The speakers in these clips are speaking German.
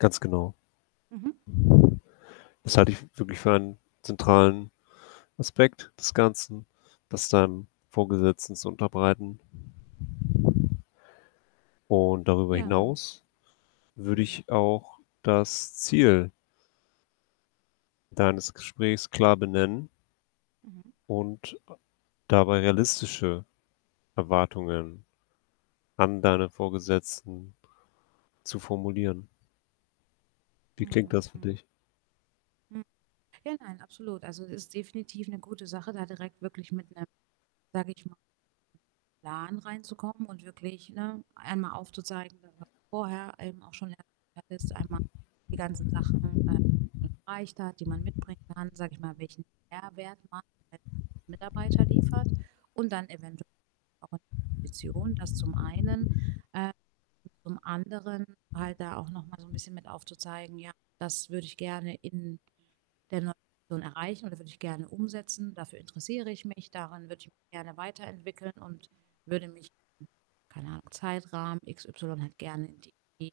Ganz genau. Mhm. Das halte ich wirklich für einen zentralen Aspekt des Ganzen, das deinem Vorgesetzten zu unterbreiten. Und darüber Ja. hinaus würde Mhm. ich auch das Ziel deines Gesprächs klar benennen Mhm. und a dabei realistische Erwartungen an deinen Vorgesetzten zu formulieren. Wie klingt Mhm, das für mhm. dich? Hm. Ja, nein, absolut. Also es ist definitiv 'ne gute Sache, da direkt wirklich mit 'nem sage ich mal Plan reinzukommen und wirklich, ne, einmal aufzuzeigen, was vorher eben auch schon erwähnt hattest. Einmal die ganzen Sachen, äh, die man erreicht hat, die man mitbringen kann, sage ich mal, welchen Mehrwert man als Mitarbeiter liefert und dann eventuell auch eine Position, das zum einen. Ähm, zum anderen halt da auch noch mal so 'n bisschen mit aufzuzeigen: „Ja, das würde ich gerne in der neuen Position erreichen und das würde ich gerne umsetzen. Dafür interessiere ich mich, daran würde ich mich gerne weiterentwickeln und würde mich, keine Ahnung, Zeitrahmen, x y halt gerne in die,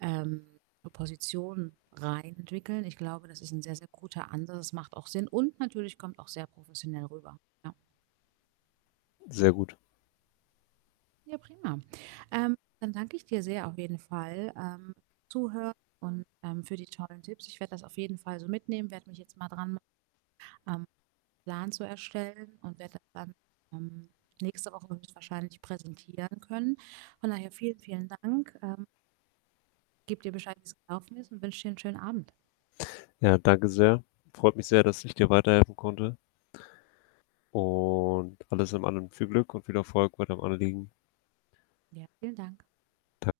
ähm, Position rein entwickeln.“ Ich glaube, das ist 'n sehr, sehr guter Ansatz, das macht auch Sinn und natürlich kommt auch sehr professionell rüber, ja. Sehr gut. Ja, prima. Ähm, dann danke ich dir sehr auf jeden Fall, ähm, Zuhören und, ähm, für die tollen Tipps. Ich werde das auf jeden Fall so mitnehmen, werde mich jetzt mal dran machen, ähm, Plan zu erstellen und werde das dann, ähm, nächste Woche höchstwahrscheinlich präsentieren können. Von daher vielen, vielen Dank, ähm gebe dir Bescheid, wie es gelaufen ist und wünsche dir 'n schönen Abend. Ja, danke sehr. Freut mich sehr, dass ich dir weiterhelfen konnte. Und alles in allem viel Glück und viel Erfolg bei deinem Anliegen. Ja, vielen Dank. Da